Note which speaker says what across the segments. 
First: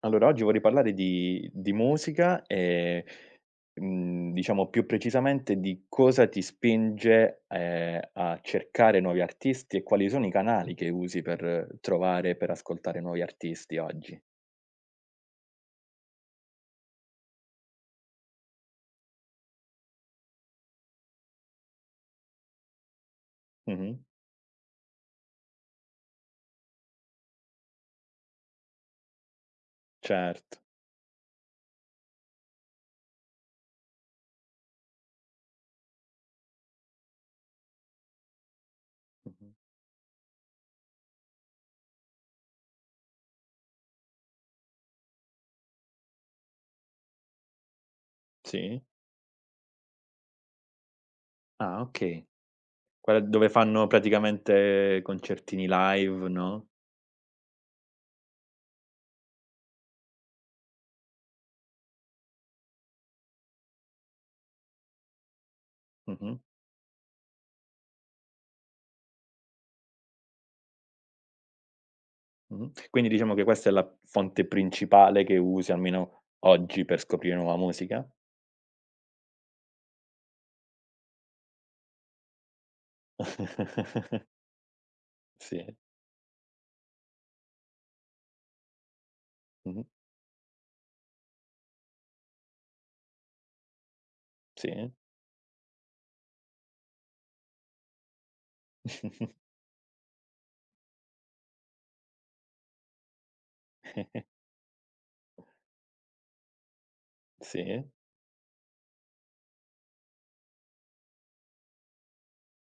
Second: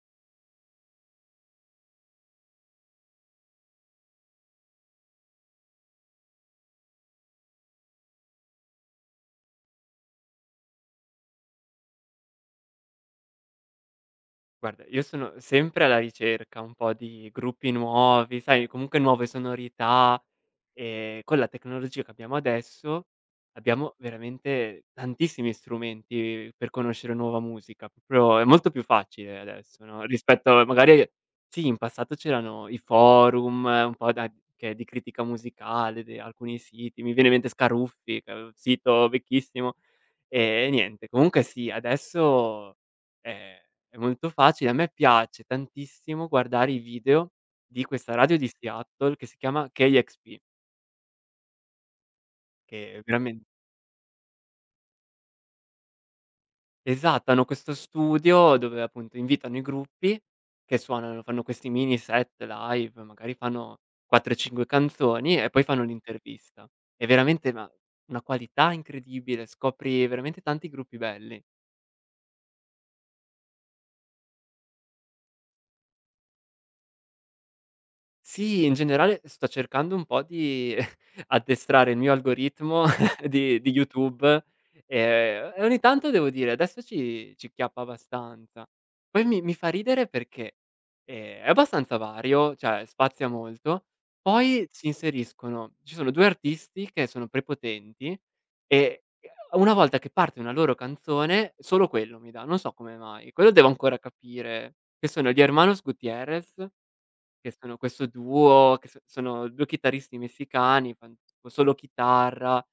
Speaker 1: Allora, oggi vorrei parlare di musica e, diciamo più precisamente di cosa ti spinge, a cercare nuovi artisti e quali sono i canali che usi per trovare, per ascoltare nuovi artisti oggi.
Speaker 2: Guarda, io sono sempre alla ricerca un po' di gruppi nuovi, sai, comunque nuove sonorità, con la tecnologia che abbiamo adesso, abbiamo
Speaker 1: Mh-mh.
Speaker 2: veramente tantissimi strumenti per conoscere nuova musica, proprio è molto più facile adesso, no,
Speaker 1: Certo.
Speaker 2: magari sì, in passato c'erano i forum, un po' da che di critica musicale, de alcuni siti, mi viene in mente Scaruffi, che è un sito
Speaker 1: Mh-mh.
Speaker 2: vecchissimo, e niente, comunque sì, adesso è è molto facile. A me piace tantissimo guardare i video di questa radio di
Speaker 1: Sì.
Speaker 2: Seattle che si chiama KXP,
Speaker 1: Ah, okay.
Speaker 2: che
Speaker 1: Quella
Speaker 2: veramen
Speaker 1: dove fanno praticamente concertini live, no?
Speaker 2: esatto, hanno questo studio dove appunto invitano i gruppi che suonano fanno questi mini set live, magari fanno 4, 5 canzoni e poi fanno
Speaker 1: Mh-mh.
Speaker 2: l'intervista. È veramente, ma una qualità incredibile, scopri veramente tanti gruppi belli.
Speaker 1: Mh-mh. Quindi diciamo che questa è la fonte principale che usi, almeno oggi, per scoprire nuova musica?
Speaker 2: Sì, in generale sto cercando un po' di addestrare il mio algoritmo di YouTube, e
Speaker 1: Sì,
Speaker 2: ogni tanto devo dire adesso ci chiappa abbastanza. Poi mi fa
Speaker 1: mh-mh,
Speaker 2: ridere perché, è abbastanza vario, cioè spazia molto, poi si
Speaker 1: sì,
Speaker 2: inseriscono ci sono 2 artisti che sono prepotenti e una volta che parte una loro canzone solo quello mi dà, non so come mai. Quello devo ancora capire, che sono gli Hermanos Gutierrez, che sono
Speaker 1: sì,
Speaker 2: questo duo, che so sono 2 chitarristi messicani, fan tipo solo chitarra,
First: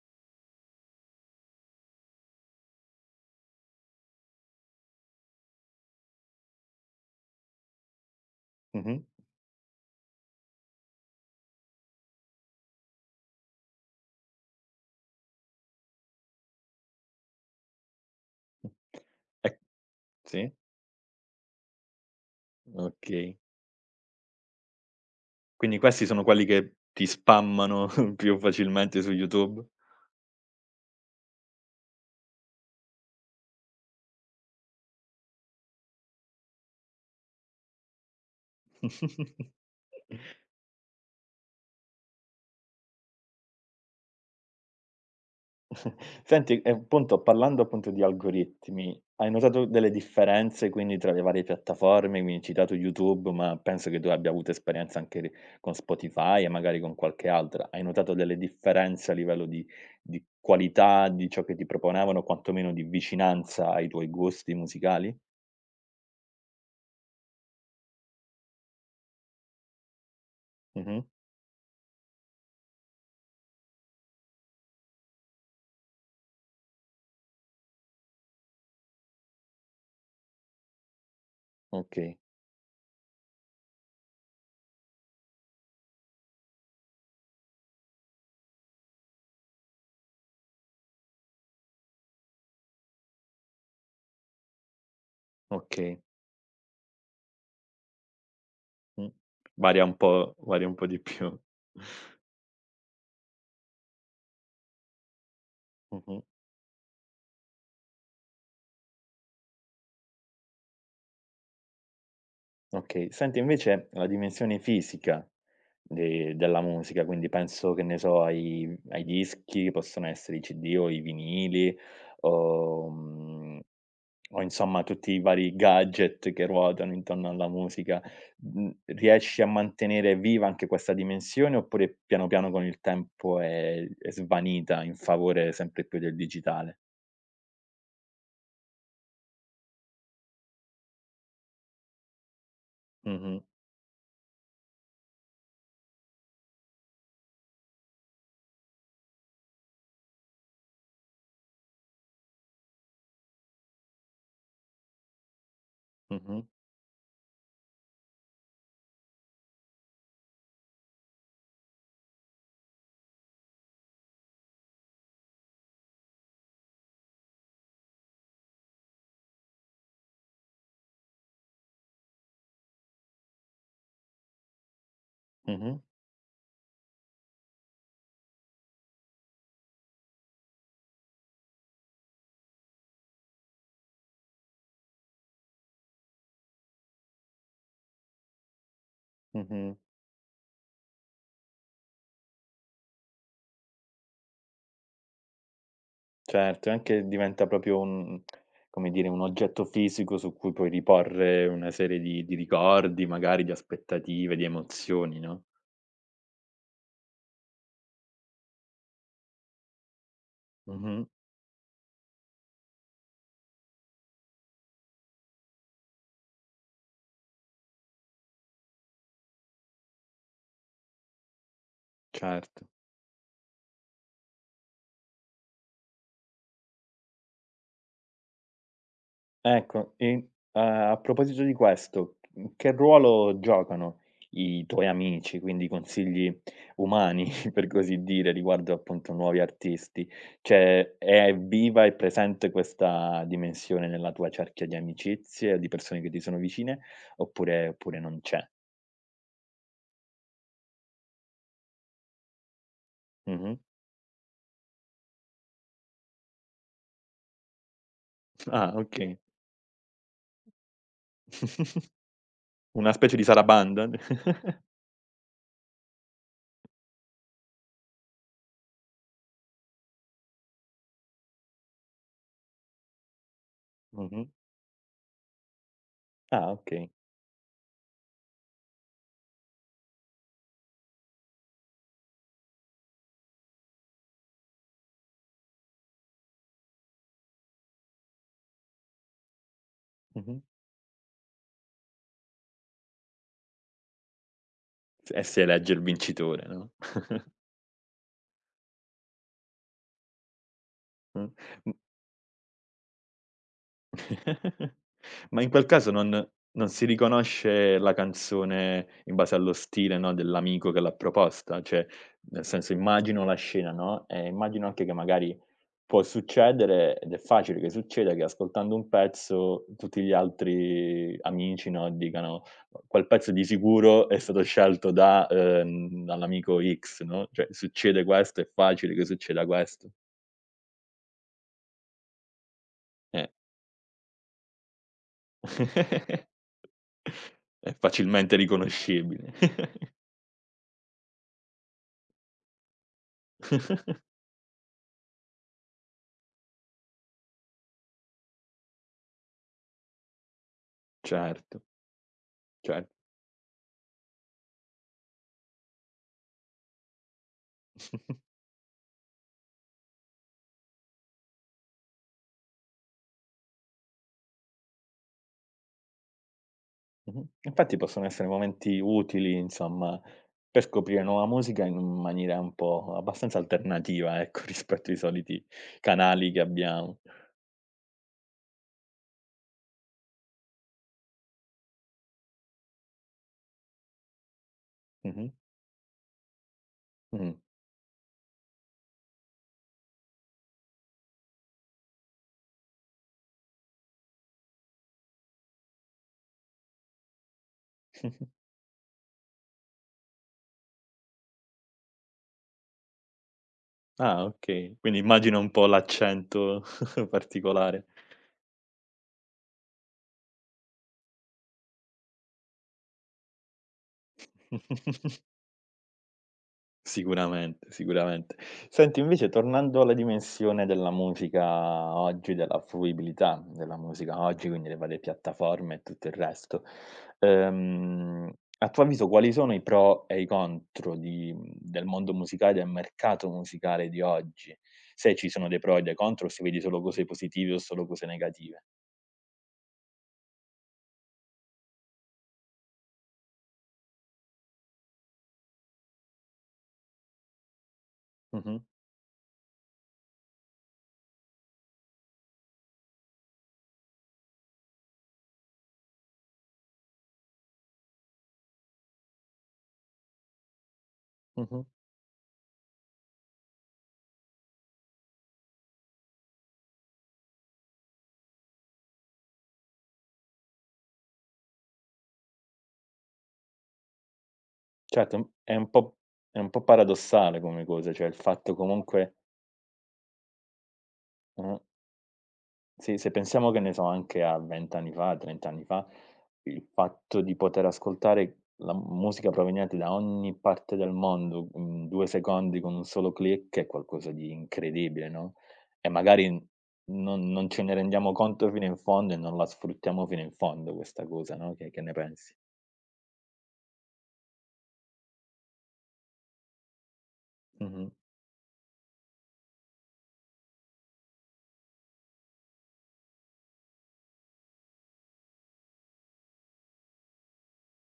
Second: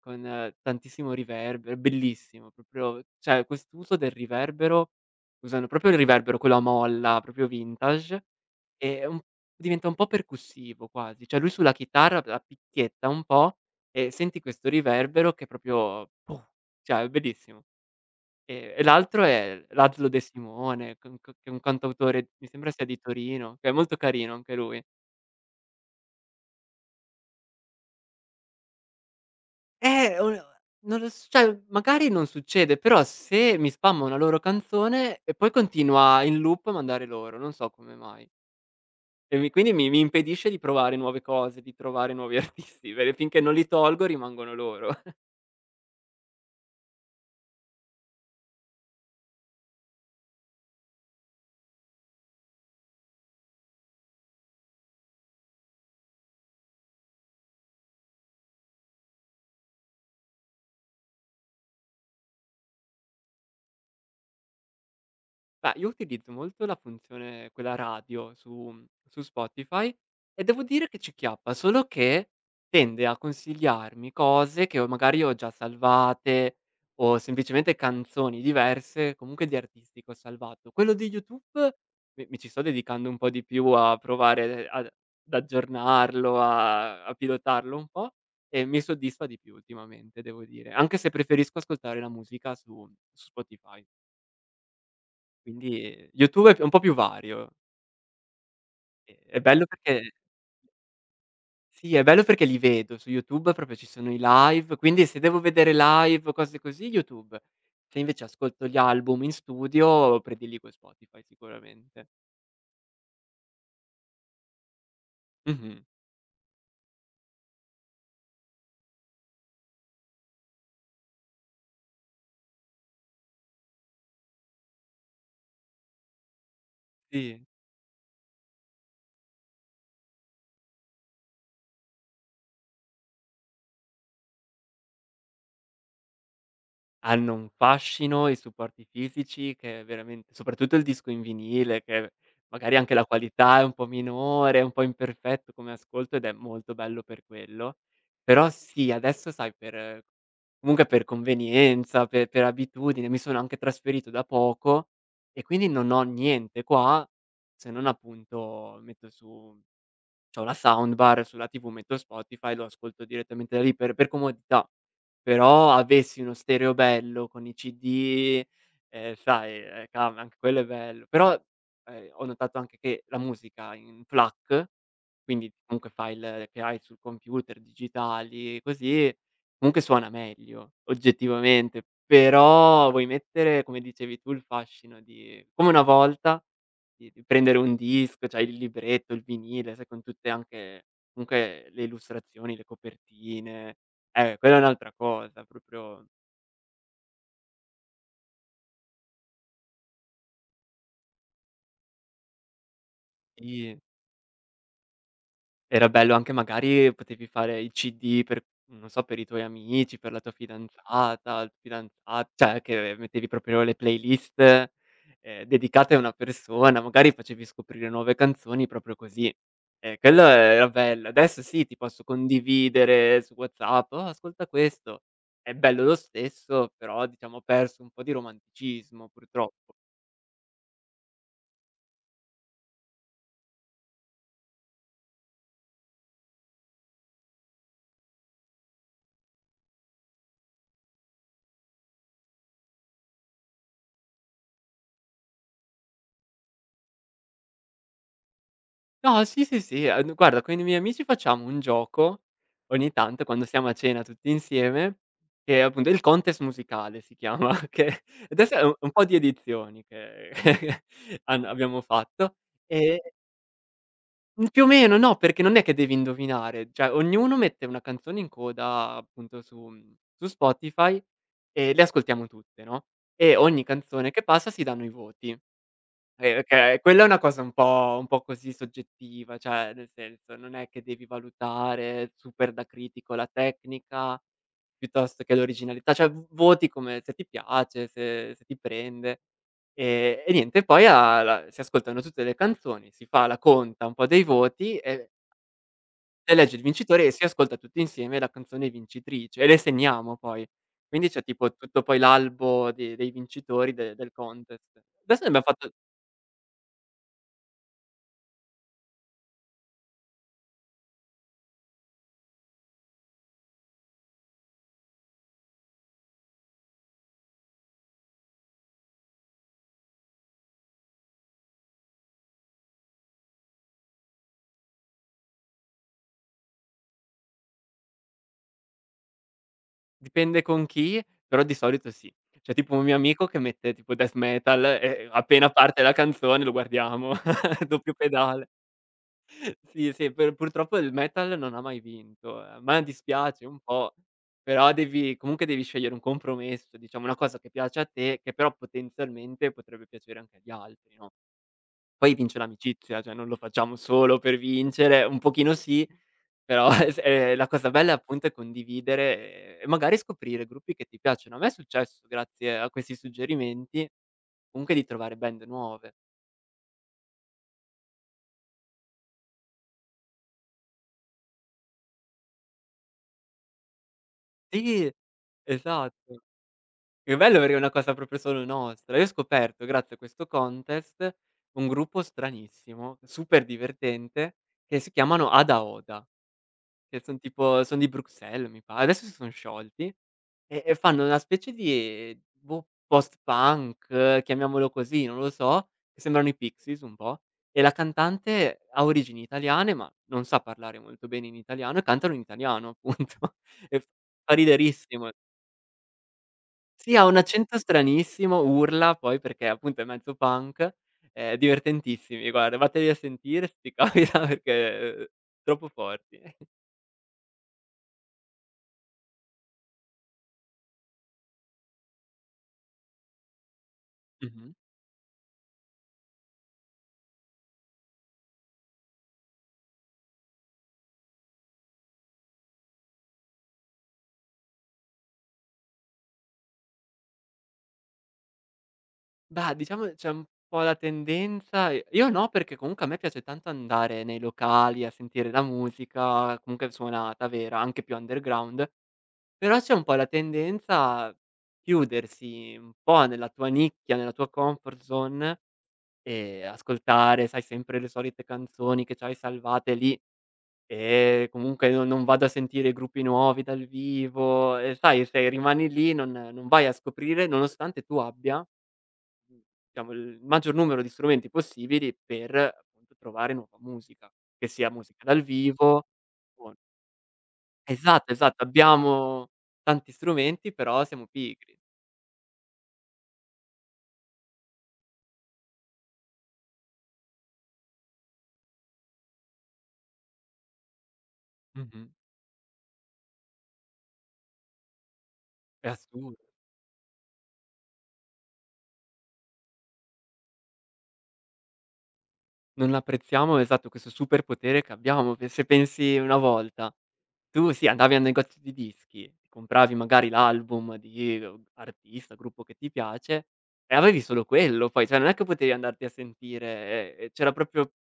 Speaker 2: con tantissimo riverbero, è bellissimo, proprio cioè quest'uso del riverbero, usano proprio il riverbero quello a molla, proprio vintage,
Speaker 1: mh-mh,
Speaker 2: e un diventa un po' percussivo quasi, cioè lui sulla chitarra la picchietta un po' e senti questo riverbero che proprio boh, cioè è bellissimo.
Speaker 1: mh.
Speaker 2: E l'altro
Speaker 1: E
Speaker 2: è l'Azlo De
Speaker 1: sì,
Speaker 2: Simone, che è un c che è un cantautore, mi sembra sia di
Speaker 1: okay.
Speaker 2: Torino, che è molto carino anche lui.
Speaker 1: Quindi questi sono quelli che ti spammano più facilmente su YouTube?
Speaker 2: O non lo s cioè magari non succede, però se mi spamma una loro canzone e poi continua in loop a mandare loro, non so come mai. E mi quindi mi impedisce di provare nuove cose, di trovare nuovi artisti, perché finché non li tolgo rimangono loro.
Speaker 1: Senti, e appunto parlando appunto di algoritmi, hai notato delle differenze quindi tra le varie piattaforme? Quindi hai citato YouTube, ma penso che tu abbia avuto esperienza anche con Spotify e magari con qualche altra. Hai notato delle differenze a livello di qualità di ciò che ti proponevano, quantomeno di vicinanza ai tuoi gusti musicali?
Speaker 2: Beh, io utilizzo molto la funzione quella radio su su Spotify e devo dire che
Speaker 1: Mhm.
Speaker 2: ci chiappa, solo che tende a consigliarmi cose che ho già salvate o semplicemente canzoni diverse, comunque di artisti che ho salvato. Quello di YouTube
Speaker 1: Ok,
Speaker 2: mi ci sto dedicando un po' di più a provare ad aggiornarlo, a pilotarlo un po' e mi soddisfa di più ultimamente, devo dire, anche se preferisco ascoltare la musica su Spotify.
Speaker 1: ok.
Speaker 2: Quindi YouTube è un po' più vario.
Speaker 1: Mm.
Speaker 2: È bello perché
Speaker 1: Varia un po' di più.
Speaker 2: sì, è bello perché li vedo. Su YouTube proprio ci sono i live, quindi se devo vedere
Speaker 1: Mhm.
Speaker 2: live o cose così, YouTube. Se invece ascolto gli album in studio prediligo Spotify sicuramente.
Speaker 1: Okay. Senti invece la dimensione fisica
Speaker 2: Mh-mh.
Speaker 1: de della musica, quindi penso, che ne so, ai dischi, possono essere i CD o i vinili o, o insomma tutti i vari gadget che ruotano intorno
Speaker 2: Sì.
Speaker 1: alla musica. Mhmm, riesci a mantenere viva anche questa dimensione, oppure piano piano con il tempo è svanita in favore sempre più del digitale?
Speaker 2: Hanno un fascino i supporti fisici che è veramente, soprattutto il disco in vinile, che magari anche la
Speaker 1: Mh-mh,
Speaker 2: qualità è un po' minore, è un po' imperfetto come ascolto ed è molto bello per quello. Però sì, adesso sai per comunque per convenienza, pe per abitudine, mi sono anche trasferito da poco e quindi non ho
Speaker 1: mh-mh,
Speaker 2: niente qua, se non appunto metto su. C'ho la soundbar, sulla TV metto Spotify, lo ascolto direttamente da lì per comodità. Però avessi uno stereo bello con i CD, sai, cavolo, anche quello è bello. Però, ho notato anche che la musica in FLAC, quindi
Speaker 1: mh-mh,
Speaker 2: comunque file che hai sul computer, digitali, così, comunque suona meglio oggettivamente, però vuoi mettere, come dicevi tu, il fascino di come una volta, di prendere un disco, c'hai il libretto, il vinile,
Speaker 1: mh-mh.
Speaker 2: sai, con tutte anche comunque le illustrazioni, le copertine. Quella è un'altra cosa, proprio
Speaker 1: Certo, e anche diventa proprio un come dire, un oggetto fisico su cui puoi riporre una serie di ricordi, magari di
Speaker 2: sì.
Speaker 1: aspettative, di emozioni, no.
Speaker 2: Era bello anche, magari potevi fare i CD per non so, per i tuoi amici, per la tua
Speaker 1: Mh-mh,
Speaker 2: fidanzata, il fidanza cioè che mettevi proprio le playlist, dedicate a una persona, magari facevi scoprire nuove canzoni proprio così. E quello era bello. Adesso sì, ti posso
Speaker 1: certo.
Speaker 2: condividere su WhatsApp: "Oh, ascolta questo." È bello lo stesso, però diciamo ha perso un po' di romanticismo purtroppo.
Speaker 1: Ecco, e, a proposito di questo, che ruolo giocano i tuoi amici, quindi consigli umani, per così dire, riguardo appunto nuovi artisti? Cioè, è viva e presente questa dimensione nella tua cerchia di amicizie, di persone che ti sono vicine, oppure non c'è?
Speaker 2: No, sì, sì, sì, guarda, con i miei amici facciamo un gioco, ogni tanto quando
Speaker 1: Mh-mh.
Speaker 2: siamo a cena tutti insieme, che appunto è appunto il contest musicale si chiama, che adesso è
Speaker 1: Ah,
Speaker 2: u un po' di
Speaker 1: okay.
Speaker 2: edizioni che han abbiamo fatto,
Speaker 1: Una
Speaker 2: ehm,
Speaker 1: specie di sarabanda?
Speaker 2: mhmm, più o meno no, perché non è che devi indovinare, cioè ognuno mette una canzone in coda appunto su su Spotify e le ascoltiamo tutte, no, e ogni canzone che
Speaker 1: Mh-mh.
Speaker 2: passa si danno i voti.
Speaker 1: Ah,
Speaker 2: Okay,
Speaker 1: okay.
Speaker 2: quella è una cosa un po' così soggettiva, cioè nel senso, non è che devi valutare super da critico la tecnica, piuttosto che l'originalità, cioè v voti come, se ti piace, se ti prende. E
Speaker 1: Mh-mh.
Speaker 2: niente, poi a la si ascoltano tutte le canzoni, si fa la conta un po' dei voti e
Speaker 1: S E si elegge il
Speaker 2: si
Speaker 1: vincitore,
Speaker 2: elegge il
Speaker 1: no?
Speaker 2: vincitore, e si ascolta tutti insieme la canzone vincitrice e le segniamo poi. Quindi c'è
Speaker 1: Mh.
Speaker 2: tipo tutto poi l'albo de dei vincitori de del contest. Adesso ne abbiam
Speaker 1: Ma in quel
Speaker 2: fatto.
Speaker 1: caso non si riconosce la canzone in base allo stile, no, dell'amico che l'ha proposta? Cioè, nel senso immagino la scena, no, e immagino anche che magari può succedere, ed è facile che succeda, che ascoltando un pezzo tutti gli altri amici, no, dicano: "Quel pezzo di sicuro è stato scelto da, dall'amico X", no, cioè succede questo, è facile che succeda questo.
Speaker 2: Dipende con chi, però di solito sì. C'è tipo un mio amico
Speaker 1: Eh.
Speaker 2: che mette tipo death metal e appena parte la canzone lo guardiamo,
Speaker 1: È
Speaker 2: doppio
Speaker 1: facilmente
Speaker 2: pedale.
Speaker 1: riconoscibile.
Speaker 2: Sì, sì, per purtroppo il metal non ha mai vinto, a me dispiace un po', però devi scegliere un compromesso, diciamo una cosa che piace a te, che però potenzialmente potrebbe piacere anche agli altri, no?
Speaker 1: Certo,
Speaker 2: Poi vince
Speaker 1: cer
Speaker 2: l'amicizia, cioè non lo facciamo solo per vincere, un pochino sì, però es la cosa bella appunto è condividere e magari scoprire gruppi che ti piacciono. A me è successo grazie a questi suggerimenti, comunque di trovare band nuove.
Speaker 1: Mh-mh. Infatti possono essere momenti utili, insomma, per scoprire nuova musica in maniera un po' abbastanza alternativa, ecco,
Speaker 2: Sì,
Speaker 1: rispetto ai soliti
Speaker 2: esatto.
Speaker 1: canali che abbiamo.
Speaker 2: Che bello, perché è una cosa proprio solo nostra. Io ho scoperto grazie a questo contest un gruppo stranissimo, super divertente, che si chiamano
Speaker 1: Mh-mh.
Speaker 2: Ada Oda. Che son
Speaker 1: Mh.
Speaker 2: tipo son di Bruxelles mi pa, adesso si son sciolti, e fanno una specie di, boh, post-punk, chiamiamolo così, non lo so, che sembrano i Pixies un po', e la cantante ha origini italiane, ma non sa parlare molto bene in italiano e cantano in italiano appunto, e
Speaker 1: Ah,
Speaker 2: fa
Speaker 1: okay. Quindi
Speaker 2: riderissimo.
Speaker 1: immagino un po' l'accento
Speaker 2: Sì, ha un accento
Speaker 1: particolare.
Speaker 2: stranissimo, urla poi perché appunto è mezzo punk, divertentissimi guarda, vatteli a sentire 'sti caspita perché eh, troppo forti.
Speaker 1: Sicuramente, sicuramente. Senti invece tornando alla dimensione della musica oggi, della fruibilità della musica oggi,
Speaker 2: Mh-mh.
Speaker 1: quindi le varie piattaforme e tutto il resto, ehm, a tuo avviso quali sono i pro e i contro di del mondo musicale, del mercato musicale di oggi? Se ci sono dei pro e dei contro, o se vedi solo cose positive o solo cose negative.
Speaker 2: Bah, diciamo c'è un po' la tendenza i io no, perché comunque a me piace tanto andare nei locali a sentire la musica, comunque suonata vera, anche più
Speaker 1: Mh-mh,
Speaker 2: underground, però c'è un po' la tendenza a chiudersi un po' nella tua nicchia, nella tua comfort zone, e ascoltare, sai, sempre le solite canzoni che c'hai salvate lì, e
Speaker 1: mh-mh.
Speaker 2: comunque no, non vado a sentire gruppi nuovi dal vivo, e sai, se rimani lì non vai a scoprire, nonostante tu abbia mhmm, diciamo il maggior numero di strumenti possibili per, appunto, trovare nuova musica, che sia musica dal
Speaker 1: Certo, è un
Speaker 2: vivo
Speaker 1: po'
Speaker 2: o
Speaker 1: paradossale come cosa, cioè
Speaker 2: esatto,
Speaker 1: il
Speaker 2: esatto,
Speaker 1: fatto comunque
Speaker 2: abbiamo tanti strumenti però siamo
Speaker 1: mh.
Speaker 2: pigri.
Speaker 1: Sì, se pensiamo che ne so, anche a 20 anni fa, 30 anni fa, il fatto di poter ascoltare la musica proveniente da ogni parte del mondo
Speaker 2: Mh-mh.
Speaker 1: in 2 secondi con un solo click è qualcosa di incredibile, no,
Speaker 2: È
Speaker 1: e magari
Speaker 2: assurdo.
Speaker 1: non ce ne rendiamo conto fino in fondo e non la sfruttiamo fino in fondo questa cosa, no, che ne pensi?
Speaker 2: Non apprezziamo, esatto, questo superpotere che abbiamo. Pe Se pensi una volta, tu sì,
Speaker 1: Mh-mh.
Speaker 2: andavi al negozio di dischi, compravi magari l'album di, artista, gruppo che ti piace, e avevi solo quello poi, cioè non è che potevi andarti a sentire, c'era proprio,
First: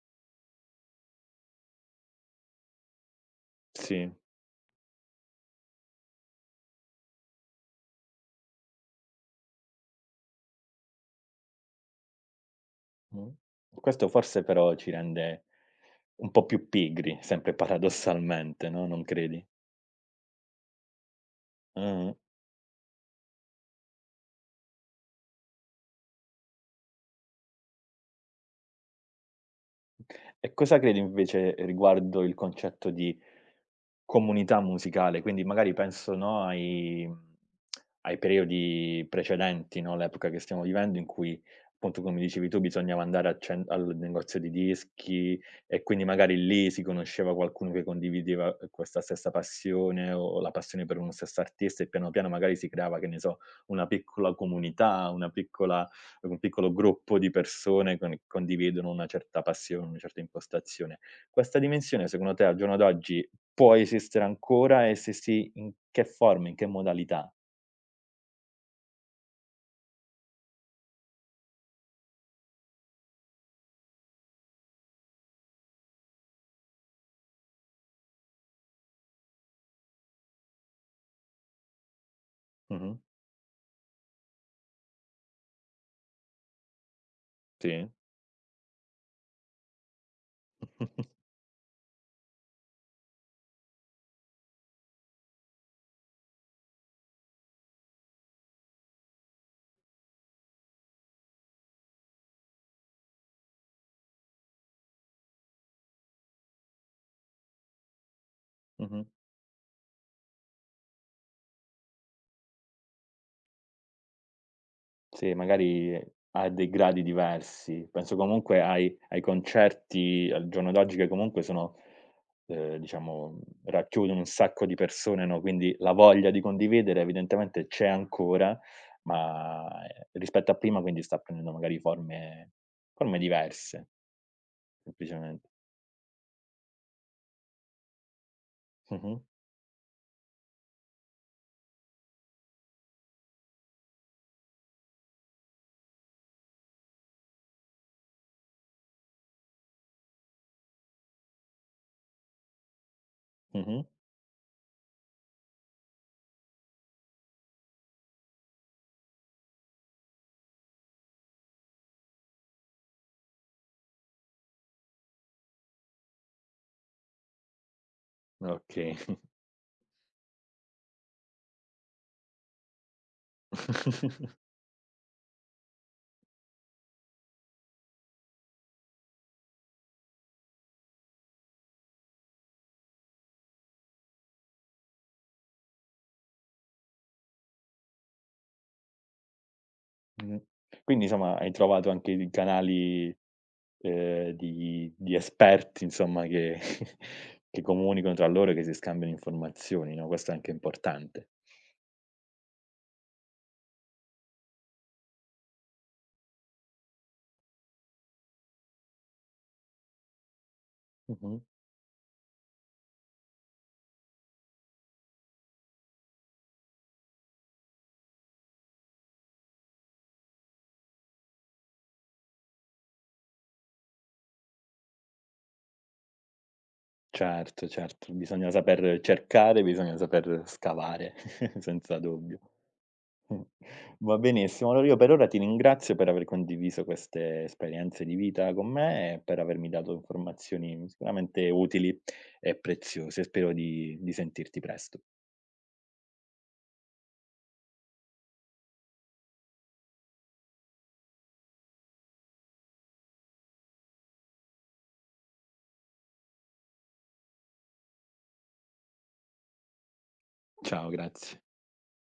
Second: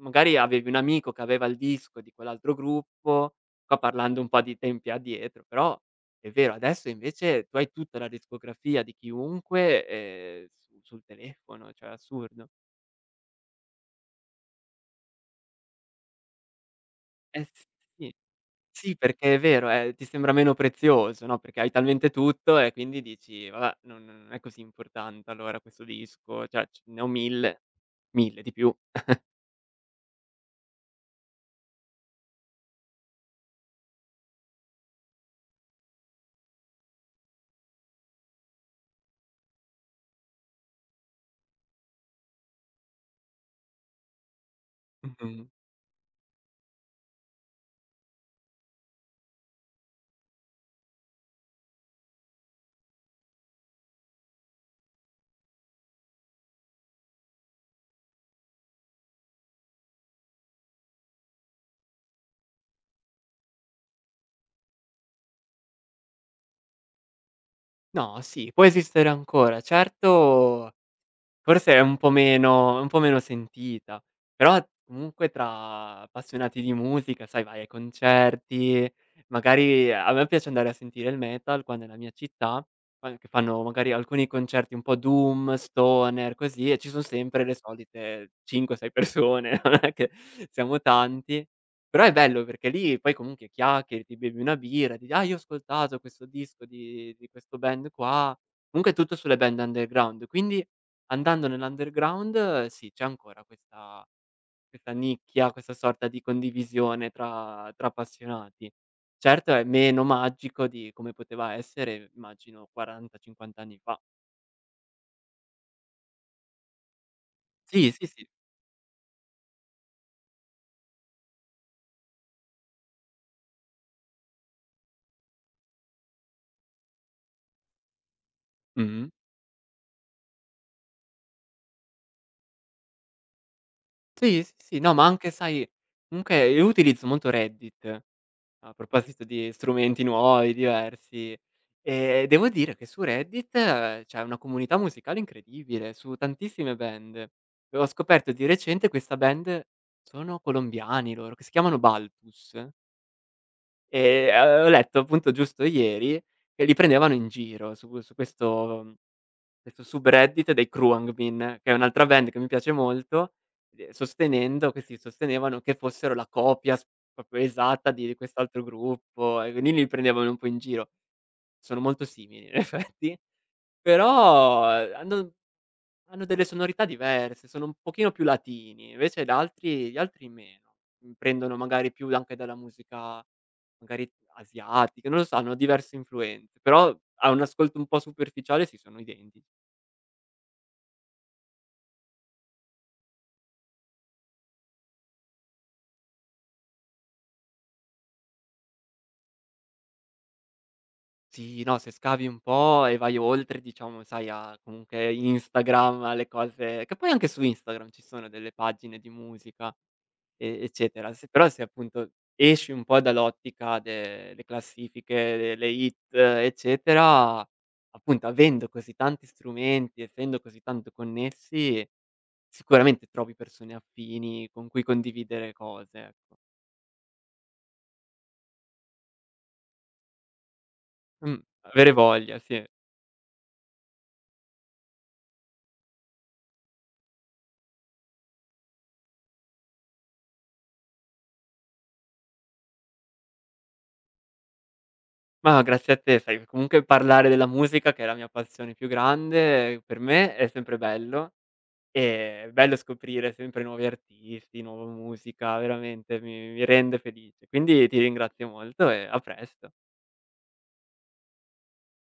Speaker 2: magari avevi un amico che aveva il disco di quell'altro gruppo, qua
Speaker 1: Sì,
Speaker 2: parlando un po' di tempi addietro, però è vero, adesso invece tu hai tutta la discografia di chiunque, su sul telefono, cioè è assurdo.
Speaker 1: mh. Questo forse però ci rende un po' più pigri, sempre
Speaker 2: S sì.
Speaker 1: paradossalmente, no,
Speaker 2: Sì,
Speaker 1: non
Speaker 2: perché è
Speaker 1: credi?
Speaker 2: vero, ti sembra meno prezioso, no, perché hai talmente
Speaker 1: Mh-mh.
Speaker 2: tutto e quindi dici: "Vabbè, non è così importante allora questo disco, cioè c ne ho 1.000, 1.000 di più".
Speaker 1: E cosa credi invece riguardo il concetto di, comunità musicale, quindi magari penso, no, ai ai periodi precedenti, no, l'epoca che stiamo vivendo in cui, appunto, come dicevi tu, bisognava andare al cen al negozio di dischi
Speaker 2: Mh-mh.
Speaker 1: e quindi magari lì si conosceva qualcuno che condivideva questa stessa passione o la passione per uno stesso artista e piano piano magari si creava, che ne so, una piccola comunità, una piccola un piccolo gruppo di persone con condividono una certa passione, una certa impostazione. Questa dimensione secondo te al giorno d'oggi può esistere ancora e se sì, in che forma, in che modalità?
Speaker 2: No, sì, può esistere ancora. Certo, forse è un po' meno, sentita, però comunque tra appassionati di musica, sai, vai ai concerti, magari a me piace andare a sentire il metal qua nella mia città,
Speaker 1: Mh-mh.
Speaker 2: fan che fanno magari alcuni concerti un po' doom, stoner, così, e ci son sempre le
Speaker 1: Sì.
Speaker 2: solite 5, 6 persone, non è che siamo tanti. Però è bello perché lì poi comunque chiacchieri, ti bevi una birra, ti: "Ah, io ho ascoltato questo disco di questo band qua". Comunque è tutto sulle band underground, quindi, andando nell'underground, sì, c'è ancora questa nicchia, questa sorta di condivisione tra appassionati.
Speaker 1: Mh-mh.
Speaker 2: Certo è meno magico di come poteva essere, immagino, 40, 50 anni fa.
Speaker 1: Sì, magari a dei gradi diversi.
Speaker 2: Sì, sì,
Speaker 1: Penso
Speaker 2: sì.
Speaker 1: comunque ai concerti al giorno d'oggi che comunque sono, diciamo racchiudono un sacco di persone, no, quindi la voglia di condividere evidentemente c'è ancora,
Speaker 2: Mh-mh.
Speaker 1: ma, rispetto a prima quindi sta prendendo magari forme forme diverse
Speaker 2: Sì, sì, sì, no, ma anche
Speaker 1: semplicemente.
Speaker 2: sai comunque io utilizzo molto Reddit. A
Speaker 1: Mh-mh.
Speaker 2: proposito di strumenti nuovi, diversi, devo dire che su Reddit c'è una comunità musicale incredibile, su tantissime band. E ho scoperto di recente questa band, sono colombiani loro, che si chiamano Baltus,
Speaker 1: Mh-mh.
Speaker 2: e, ho letto appunto giusto ieri che li prendevano in giro su questo subreddit dei Kruangmin, che è un'altra band che mi piace molto, sostenendo questi sostenevano che fossero la copia s proprio esatta di quest'altro
Speaker 1: Okay.
Speaker 2: gruppo e quindi li prendevano un po' in giro. Sono molto simili in effetti, però hanno delle sonorità diverse, sono un pochino più latini, invece gli altri meno. Mhmm, Prendono magari più anche dalla musica magari asiatica, non lo so, hanno diverse influenze, però a un ascolto un po' superficiale sì, sono identici.
Speaker 1: Mh. Quindi insomma hai trovato anche dei canali, di esperti insomma che che comunicano tra loro e che si scambiano informazioni, no, questo è anche importante.
Speaker 2: Sì, no, se scavi un po' e vai oltre, diciamo, sai, a comunque Instagram, alle cose che poi anche su Instagram ci sono delle pagine di musica, e eccetera.
Speaker 1: Mh-mh.
Speaker 2: Se appunto esci un po' dall'ottica delle classifiche, delle hit, eccetera, appunto avendo così tanti strumenti, essendo così tanto connessi, sicuramente trovi persone affini con cui condividere cose, ecco.
Speaker 1: Certo, certo, bisogna saper cercare, bisogna saper scavare,
Speaker 2: Mh, avere
Speaker 1: senza
Speaker 2: voglia,
Speaker 1: dubbio.
Speaker 2: sì.
Speaker 1: Mh. Va benissimo. Allora io per ora ti ringrazio per aver condiviso queste esperienze di vita con me e per avermi dato informazioni sicuramente utili e preziose. Spero di sentirti presto.
Speaker 2: Ma grazie a te, sai, comunque parlare della musica, che è la mia passione più grande, per me è sempre bello. È bello scoprire sempre nuovi artisti, nuova musica, veramente mi rende felice. Quindi ti ringrazio molto e a presto.
Speaker 1: Ciao, grazie.